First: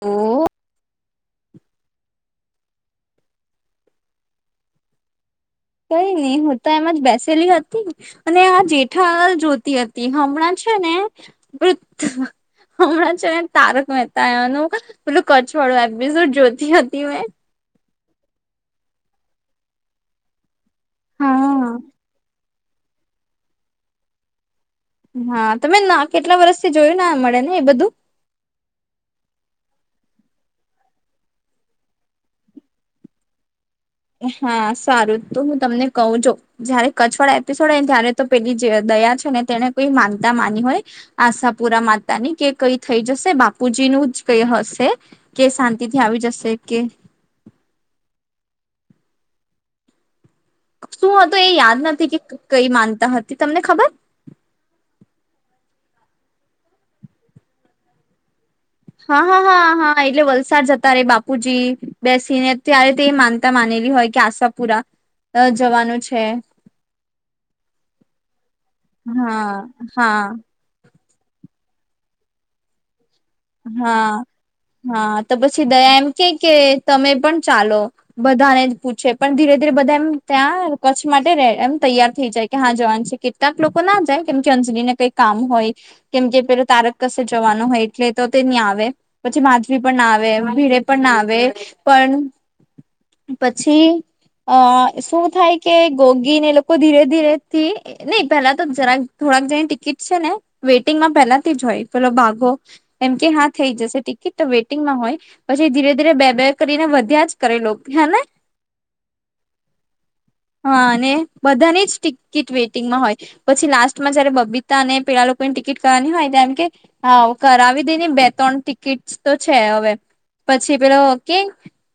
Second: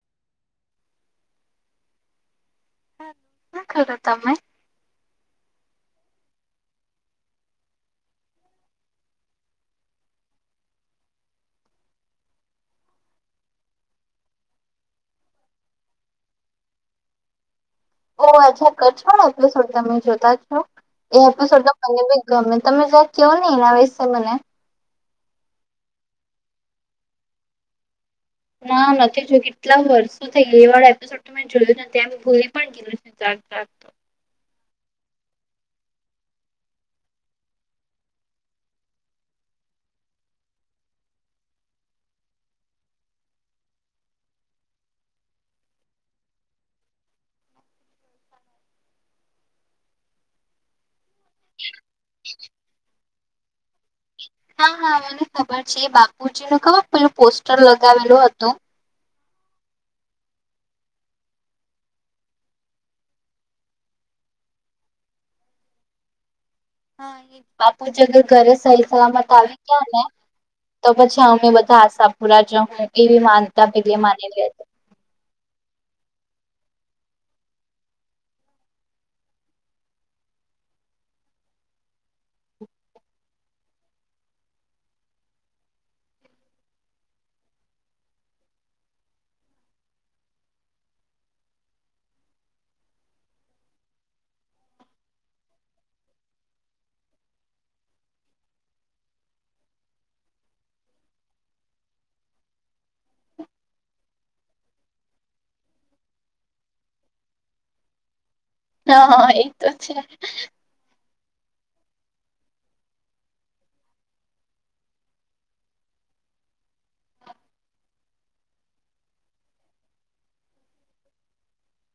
ઓ. હ શું કો છો તમે? કઈ નહી હું તો એમ જ બેસેલી હતી, અને આ જેઠાલાલ જોતી હતી હમણાં જ છે ને વૃધ હમણાં છે તારક મહેતા એનું પેલું કચ્છવાળું એપિસોડ જોતી હતી મેં ઓ અચ્છા કચ્છવાળો એપિસોડ તમે જોતા છો. એ એપિસોડ તો હા મને બી ગમે. [unintelligible] તમે જં કહો નહી એના વિશે મને. હા તમે ના કેટલા વર્ષથી જોયું મળેને એ બધું. ના નથી જોયું. કેટલા વર્ષો થઈ ગયા એ વાળો એપિસોડ તો મેં જોયું તં ભૂલી પણ ગયું. [inaudible] હા સારું તો હું તમને કહું જો. જયારે કચ્છવાળા એપિસોડ હોય ને ત્યારે તો પેલી જે દયા છે ને તેને કોઈ માનતા માની હોય આશાપુરા માતાની, કે કઈ થઈ જશે બાપુજીન એવું જ કઇ હશે કે શાંતિથી આવી જશે કે [unintelligible] શું હતો એ યાદ નથી કે કઈ માનતા હતી તમને ખબર? હા હા મને ખબર છે એ બાપુજી નું ખબર પેલું પોસ્ટર લગાવેલું હતું. હા હા હા હા એટલે વલસાડ જતા રે બાપુજી બેસીને ત્યારે તે માનતા માનેલી હોય. કે આશાપુરા જવાનું છે. હા બાપુ જગર ઘરે સહી સલામત હા આવી ગયા ને હા ત પછી અમે બધા આશાપુરા જહુ. હા હા તો પછી દયા એમ કે કે તમે પણ ચાલો બધાને જ પૂછે પણ ધીરે ધીરે બધા એમ ત્યાં કચ્છમાં માટે એમ તૈયાર થઈ જાય કે હા જવાનું છે કેટલાક લોકો ના જાય કેમ કે અંજલી ને કઈ કામ હોય. કેમ કે પેલો તારક કસે જવાનું હોય. એટલે તો તે નહીં આવે પછી માધવી પણ ના આવે ભીડે પણ ના આવે પણ પછી અ શું થાય કે ગોગીને એ લોકો ધીરે ધીરેથી ની પેલા તો જરાક થોડાક જેણી ટિકિટ છે ને વેઇટિંગમાં પેલાથી જ હોય પેલો ભાગો એમ કે હા થઈ જશે ટિકિટ તો વેઇટિંગમાં હોય પછી ધીરે ધીરે બે બે કરીને વધ્યા જ કરે લોક. [inaudible] હા હા એ તો છે. હા અને બધાની જ ટિકિટ વેઇટિંગમાં હોય પછી લાસ્ટમાં જયારે બબીતા અને પેલા લોકોની ટિકિટ કરવાની હોય ત કેમ કે હા કરાવી દે બે ત્રણ ટિકિટ તો છે હવે. પછી પેલો કે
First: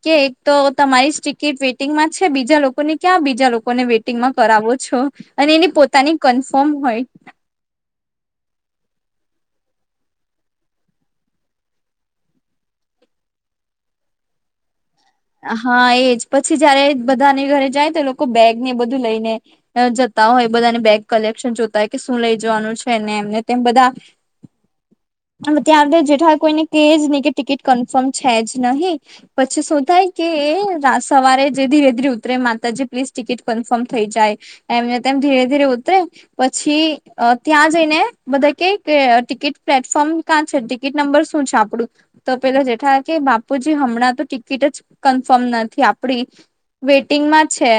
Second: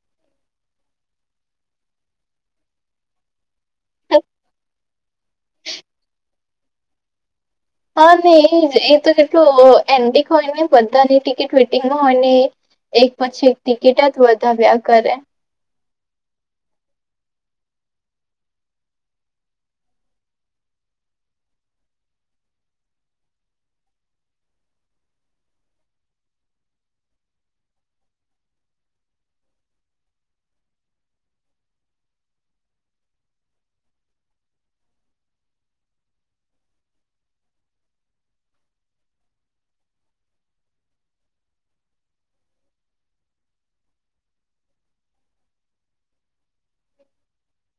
કે એક તો તમારી જ ટિકિટ વેટિંગમાં છે બીજા લોકો ને ક્યાં બીજા લોકો ને વેટિંગમાં કરાવો છો અને એની પોતાની કન્ફર્મ હોય. હા નહી એ એ તો કેટલું એન્ટિક હોય ને બધાની ટીિકિટ ટ્વિટિંગમાં હોય ને એ એક પછી એક ટિકિટ જ વધાવ્યા કરે. હા એજ પછી જયારે બધાને ઘરે જાય તો લોકો બેગ ને બધું લઈને જત હોય બધાની બેગ કલેક્શન જોતા હોય કે શું લઈ જવાનું છે ને એમને તેમ બધા [inaudible] હ ત્યાં જેઠા કોઈને કેજ નહી કે ટિકિટ કન્ફર્મ છે જ નહીિ પછી સુ થાય કે સવારે જે ધીરે ધીરે ઉતરે માતાજી પ્લીઝ ટિકિટ કન્ફર્મ થઈ જાય એમ. તેમ ધીરે ધીરે ઉતરે પછી ત્યાં જઈને બધા કે કે ટિકિટ પ્લેટ ફોર્મ ક્યાં છે ટિકિટ નંબર શું છે આપડું તો પેલા જેઠા કે બાપુજી હમણાં તો િકિટ જ કન્ફર્મ નથી આપડી વેટિંગમાં છે.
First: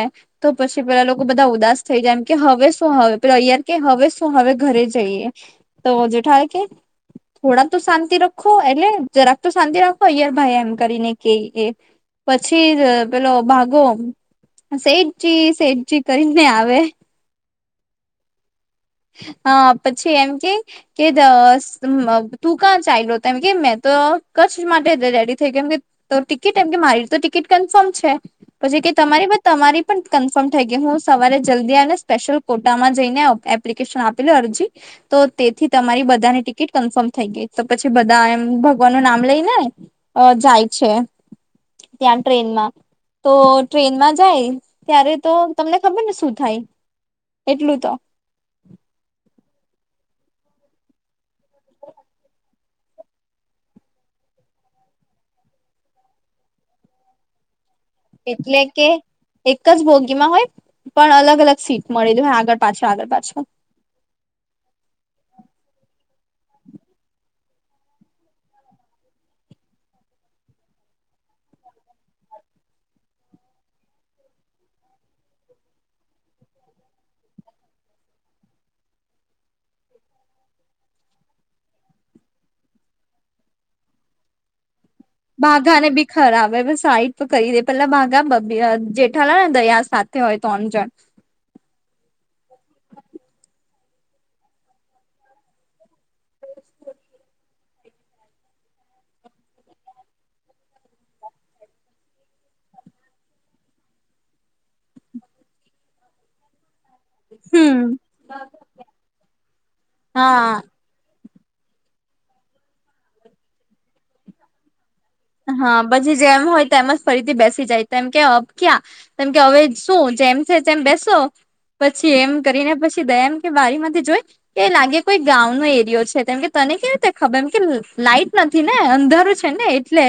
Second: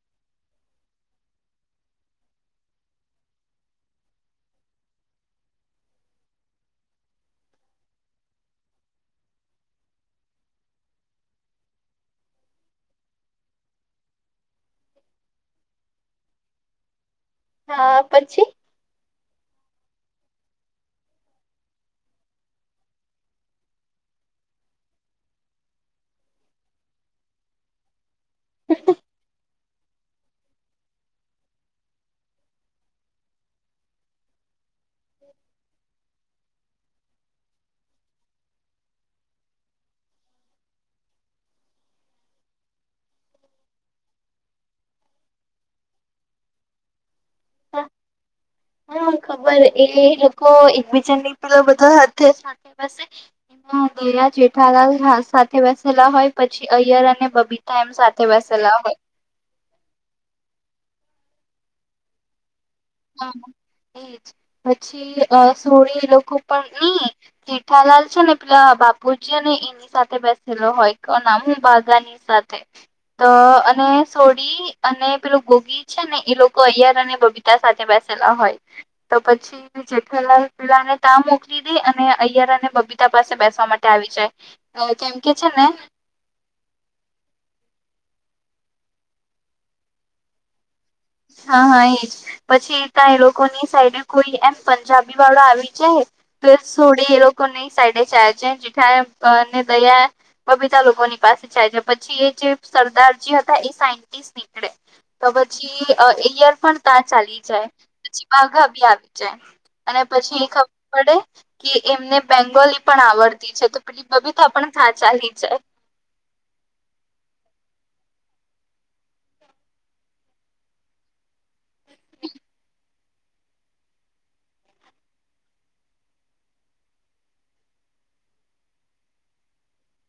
તો પછી પેલા લોકો બધા ઉદાસ થઈ જાય એમ કે હવે શું હવે પેલા યાર કે હવે શું હવે ઘરે જઈએ. તો જેઠાય કે. થોડાક તો શાંતિ રાખો એટલે જરાક તો શાંતિ રાખો અયાર ભાઈ એમ કરીને કે. એ પછી જ પેલો ભાગો. સેઠજી સેઠજી કરીને આવે. હા પછી. હા પછી એમ કે કે ત તું ક્યાં ચાલો એમ કે મે તો કચ્છ માટે રેડી થઈ ગમ કે તો ટિકિટ એમ કે મારી તો ટિકિટ કન્ફર્મ છે. પછી કે તમારી બ તમારી પણ કન્ફર્મ થઈ ગયું હું સવારે જલ્દી આવીને સ્પેશ્યલ કોટામાં જઈને અ એપ એલિકેશન આપે અરજી તો તેથી તમારી બધાની ટિકિટ કન્ફર્મ થઈ ગઈ. તો પછી બધા એમ ભગવાન નું નામ લઈને જાય છે. ત્યાં ટ્રેન મા તો ટ્રેનમાં જાય ત્યારે તો તમને ખબર ને શું થાય? એટલું હા તો. [inaudible] હા ખબર એ લોકો એકબીજા પેલા બધા હાથે [unintelligible] દયા જેઠાલા સાથે બેસેલા હોય પછી અયર અને બબી એટલે કે એક જ ભોગી માં હોય પણ અલગ અલગ સીટ મળીલી હો આગળ પાછળ આગળ પાછળ હા એજ પછી અ સોળી એ લોકો પણ ઈ જેઠાલાલ છે ને, પેલા બાપુજી ને એની સાથે બેસેલો હોય. કે, એનુ નામ શું? બાઘાની સાથે. સાથે. તો, અને સોડી. અને પેલું ગોગી છે ને, એ લોકો અયાર અને બબીતા સાથે બેસેલા હોય, તો પછી જેઠાલાલ પેલાને તા મોકલી દે. અને અને બબીતા પાસે બેસવા માટે આવી જાય. કેમ કે છે બાઘા ને બી ખરાબ સાઈડ કરી દે, પેલા બાઘા જેઠાલાલ ને દયા સાથે હોય, ત્રણ જણ. હા હા એજ પછી ત્યાં એ લોકોની સાઈડે કોઈ એમ પંજાબી વાળો આવી જાય, તો થોડી એ લોકો સાઈડે જ છે, જે અને દયા, બબીતા લોકોની પાસે જાય છે. પછી એ જે સરદારજી હતા, એ સા નીકળે તો પછી એર પણ ત્યા ચાલી જાય હમ પછી બાઘા બી આવી જાય, અને પછી એ હા ખબર પડે કે એમને બેંગોલી પણ આવડતી છે, તો પ્રિલીપ બી તો આપણે થા હા, પછી જેમ હોય, તો એમજ ફરીથી બેસી જાય. તેમ કે અ, ક્યા કેમ કે હવે શું, જેમ છે તેમ બેસો. પછી એમ કરીને, પછી જેમ કે, બારી માંથી જોઈ કે લાગે કોઈ ગામ નો એરિયો છે. કેમ કે, તને કેવી રીતે ખબર? એમ કે લાઈટ નથી ને, અંધારું છે ને, એટલે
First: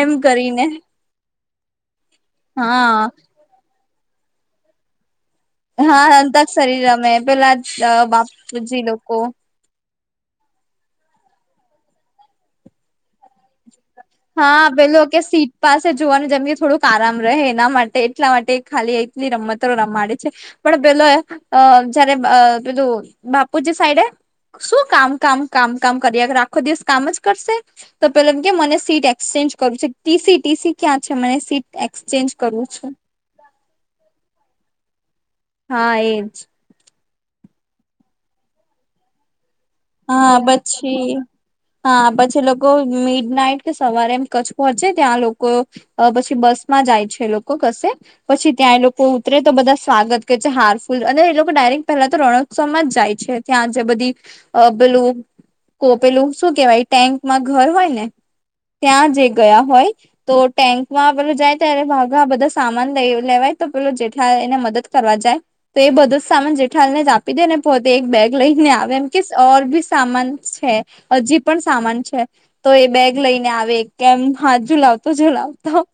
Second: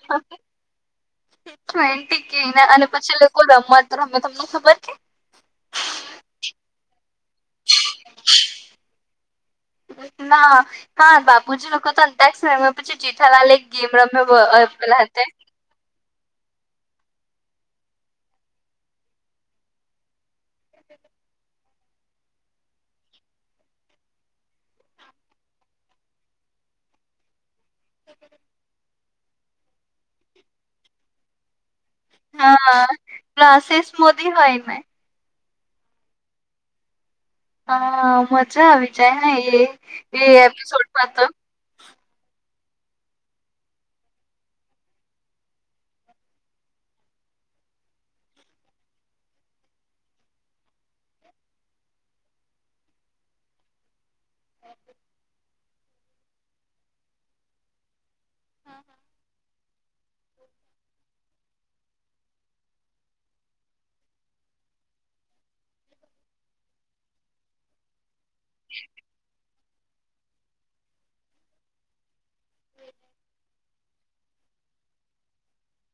એમ કરીને. એન્ટ કે, અને હા પછી લોકો રમત રમે તો તમને ખબર છે. હા, અંતક શરીર રમે, પેલા જ બાપુજી લોકો. ના, હા, બાપુજી લોકો તો અંદાજ સમયમાં પછી જેઠાલાલ એક ગેમ રમે હા પેલા પેલું કે તે સીટ પાસે જ જોવાને જમી, થોડુંક આરામ રહે એના માટે. એટલા માટે, ખાલી એટલી રમતો રમાડે છે. પણ પેલો જયારે પેલું બાપુજી સાઈડે શું કામ, કામ, કામ, કામ કરીયા કરે? શું આખો દિવસ કામ જ કરશે? તો પેલો કે, મને સીટ એક્સચેન્જ કરવું છે. ટીસી, ટીસી ક્યાં છે? મને સીટ એક્સચેન્જ કરવું છે હાશિષ મોદી હોય ને. હા, એજ. હા, મજા આવી જાય ને, એ એ હા, એપિસોડમાં પછી. તો હા, પછી લોકો મિડ નાઈટ કે સવારે, એમ કચ્છ પહોંચે. ત્યાં લોકો પછી બસ માં જાય છે, લોકો પછી ત્યાં એ લોકો ઉતરે, તો બધા સ્વાગત છે, હારફૂલ અને એ લોકો ડાયરેક્ટ પહેલા તો રણ ઉત્સવ જ જાય છે, ત્યાં જે બધી અ પેલું કો પેલું શું કહેવાય? ટેન્કમાં ઘર હોય ને ત્યાં જે ગયા હોય, તો ટેન્કમાં પેલું જાય. ત્યારે બાધા આ બધા સામાન લે લેવાય. તો પેલો જેઠાલાલ એને મદદ કરવા જાય, તો એ બધું જ સામાન જેઠાલાલ ને જ આપી દે ને, પોતે એક બેગ લઈને આવે એમ. કે ઓર, બી સામાન છે. હજી પણ સામાન છે, તો એ બેગ લઈને આવે, કેમ? હા, ઝુલાવતો, ઝુલાવતો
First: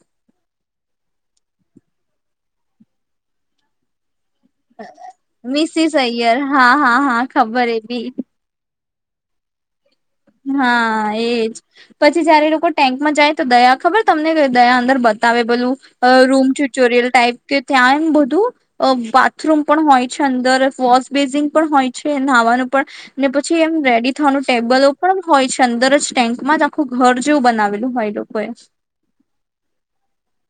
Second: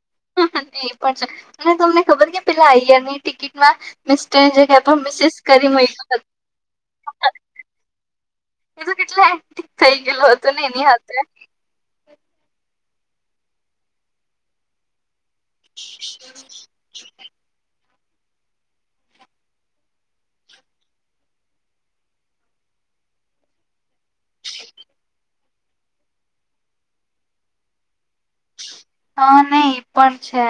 એ પણ છે. અને તમને ખબર? કે પેલા અયર ની ટિકિટમાં ત્યાં જગ્યા મિસેસ કરી મિસિસ હોય. અય્યર હા હા હા ખબર એ બી એ તો કેટલા એ થઈ ગયલો હતો ને, એની હા સાથે એજ પછી જયારે લોકો ટેન્કમાં જાય, તો દયા ખબર? તમને દયા અંદર બહાર કરે. તમે બધું રૂમ ટ્યુટોરિયલ ટાઈપ કે ત્યાં બધું બાથરૂમ પણ હોય છે. અંદર વોશબેસિન પણ હોય છે, નહાવાનું પણ ને પછી એમ રેડી થવાનું. ટેબલો પણ હોય છે. અંદર જ ટેન્કમાં જ આખું ઘર જેવું બનાવેલું હોય, લોકોએ હા, નઈ એ પણ છે.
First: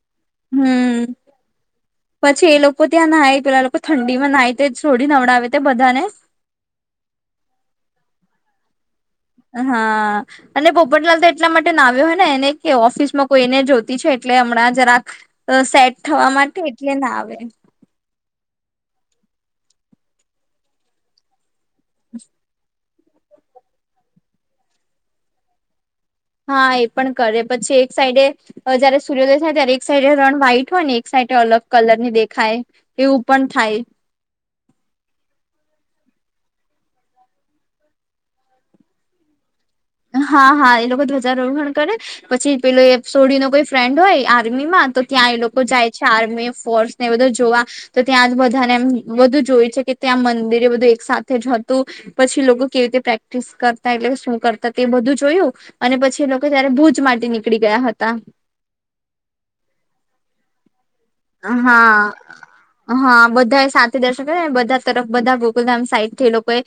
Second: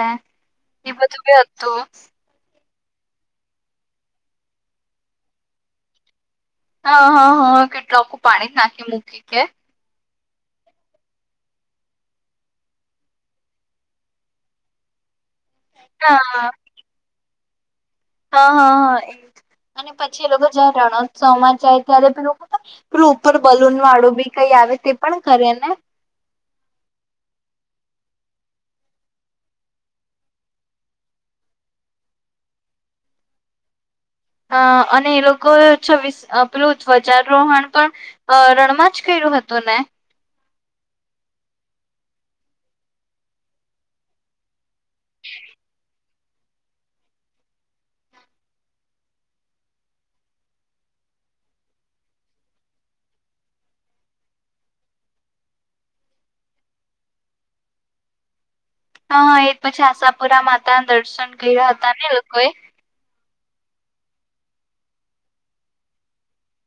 એ હમ બધું બે હતું પછી એ લોકો ત્યાં ના પેલા લોકો, ઠંડીમાં, ના તે છોડી નવડાવે તે બધા ને હા, હા, હા! કેટલા લોકો પાણી જ નાખી મૂકે. હા. અને પોપટલાલ તો એટલા માટેના આવ્યો હોય, ને એને કે ઓફિસમાં કોઈને જોતી છે, એટલે હમણાં જરાક સેટ થવા હા માટે એટલેના આવે હા, હા, હા એ અને પછી એ લોકો જયારે રણોત્સવમાં જાય, ત્યારે પેું પેલું ઉપર બલુન વાળું બી કઈ આવે તે પણ કરે ને હા, એ પણ કરે પછી, એક સાઈડે જયારે સૂર્યોદય થાય ત્યારે એક સાઈડે રણ વ્હાઈટ હોય, ને એક સાઈડ અલગ કલરની દેખાય, એવું પણ થાય અ અને એ લોકોએ પેલું ધ્વજારોહણ, પણ રણમાં જ કર્યું હેતુ ને હા, હા એ લોકો ધ્વજારોહણ કરે પછી, પેલો એ સોડીીનો કોઈ ફ્રેન્ડ હોય આર્મી મા તો ત્યાં એ લોકો જાય છે, આર્મી ફોર્સ ને એ બધું જોવા તો ત્યાં જ બધાને એમ બધું જોય છે. કે ત્યાં મંદિરે બધું એક સાથે જ હતુ, પછી લોકો કેવી રીતે પ્રેક્ટિસ કરતા એટલે શું કરતા તે બધું જોયું અને પછી, એ લોકો ત્યારે ભુજ માટે નીકળી ગયા હતા. હ, એ પછી આ પુરા માતા દર્શન કર્યા હતા ને હા, લોકોએ હા બધું બધા સાથે, દર્શક બધા તરફ બધા ગોકુલધામ સાઈડ થી લોકોએ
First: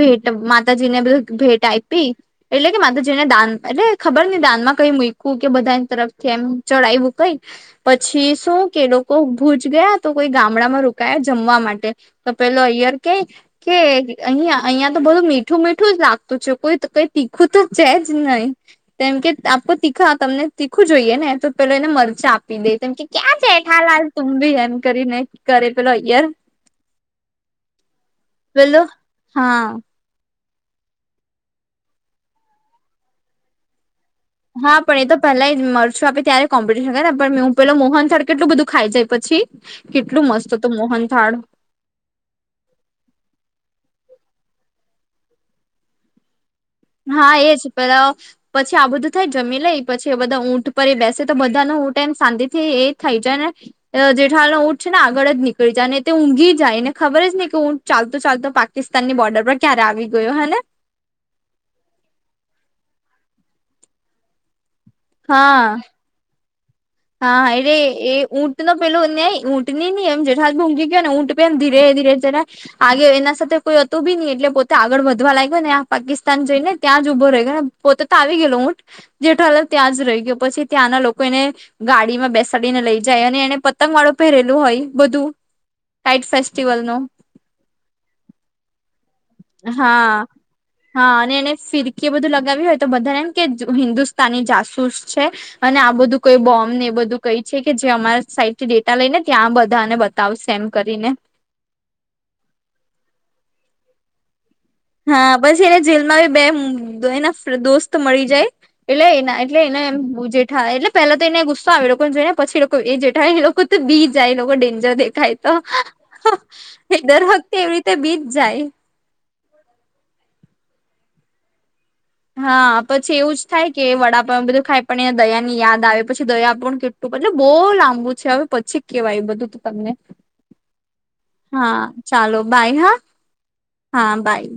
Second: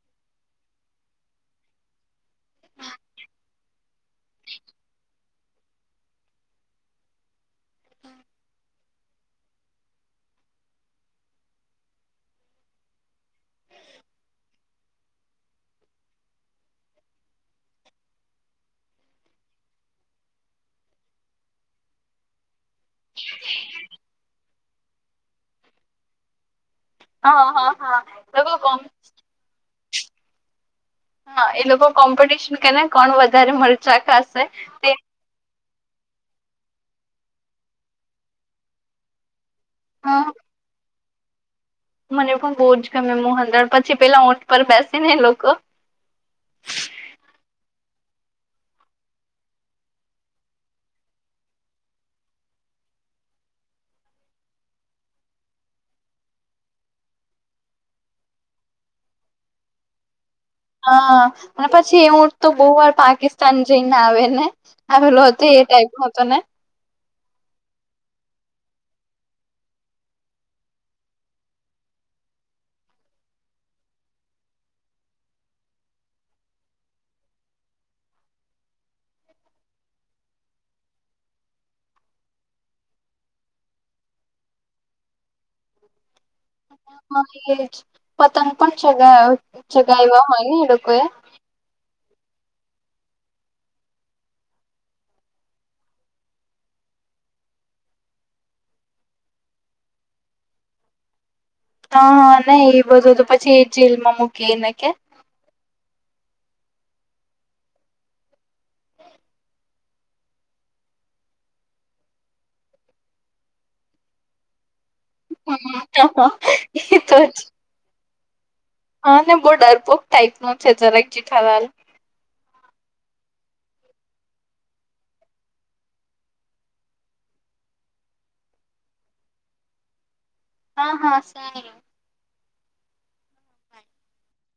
ભેટ માતાજીને બધ ભેટ આપઈપી, એટલે કે માધુ જેને દાન એલે ખબર નઈ દાનમાં કઈ મૂકવું કે બધાની તરફથી એમ ચડાવું કઈ પછી શું કે લોકો ભુજ ગયા, તો કોઈ ગામડામાં રોકાયા જમવા માટે તો પેલો અયાર કઈ કે કે અહીિયાં, અહિયાં તો બધું મીઠું, મીઠું જ લાગતું છે, કોઈ કઈ તીખું તો જ, જ નહીિ કેમ કે આપો તીખા તમને તીખું જોઈએ, ને તો પેલો એને મરચા આ પી દે કે ક્યાં છેઠા લાલ તુંમ, ભી એમ કરીને કરે પેલો અયાર હા, હા, હા તો કોમ હા હા, એ લોકો કોમ્પિટિશન, કેને કોણ વધારે મરચા ખાશે હા, તે પણ એ, તો પેલા મરશું આપે ત્યારે કોમ્પ પણ મે હું, પેલો મોહન થળ કેટલું બધું ખાઈ જાય, પછી કેટલું મસ્ત હતું મોહન થાળ મને પણ બહુ જ ગમે મોહદણ પછી, પેલા ઊંટ પર બેસે ને લોકો હા, એજ પેલા પછી, આ બધું થાય. જમી લઈ પછી એ બધા ઊંટ પર એ બેસે તો બધા નો ટાઈમ શાંતિ થી, એ થઈ જાય, ને જેઠા ઉટ છેને. આગળ જ નીકળી જાય અને તે ઊંઘી જાય. એને ખબર જ નહી કે હું, ચાલતો, ચાલતો પાકિસ્તાનની બોર્ડર પર ક્યારે આવી ગયો હે ને હા, અને પછી એવું, તો બહુ વાર પાકિસ્તાન જઈને આવે ને હ ભેલો હત, એ હા ટાઈપ ન હતો ને હા, એ ર એ ઉટ નો પેલુ નય ઊટની નહિ, એમ જઠાથ ભ ઊઘી ગયો, ને ઊટ પે એમ ધીરે જ આગે એના સાથે કોઈ હતુ બી નહી. એટલે પોતે આગળ વધવા લાગ્યો ને પાકિસ્તાન જઈને ત્યાં ત્યાં જ ઉભો રહી ગયો, ને પોતે તો આવી ગયેલો હુંઠ જેઠાાલ ત્યાં જ રહી ગયો પછી, ત્યાંના લોકો એને ગાડીમાં બેસાડીને લઈ જાય, અને એને પતંગ વાળું પહેરેલું હોય, બધું ટઇટ ફે એજ પતંગ પણ, ચગાયો જગ એવા હોયને, એ લોકો એ લગાવી હોય, તો બધામ કે હિન્દુસ્તાની જાસૂસ છે અને આ બધું કોઈ બોમ્ એ બધું કઈ છે, કે જે અમારા સાઈટથી ડેટા લઈને ત્યાં બધાને બતાવ સેમ કરીને હા, હા નહી. એ બધું તો પછી એ જેલમાં મુકી હા, બસ એને જેલમાં બે એ દોસ્ત મળી જાય, એટલે એ એટલે એને એમ જેઠા એટલે પેલા તો એને ગુસ્સો આવે લોકો ને જોઈને પછી, લોકો એ જેઠય એ લોકો, તો બી જાય એ લોકો ડેન્જરે તાય તો એ તો દર જ વખતે એવી રીતે બીજ જાય. હા, ને બહુ ડરપોક ટાઈપ નો છે, જરાક જઠવાલ હા, પછી એવું જ થાય, કે વડાપ બધું ખાય પણ દયા ની યાદ આવે પછી દયા પણ કેટલું મલે બહુ લાંબુ છે, હવે પછી કેવાય બધું તું તમને હા, હા સેને બાઈ હા, હા બાઈ.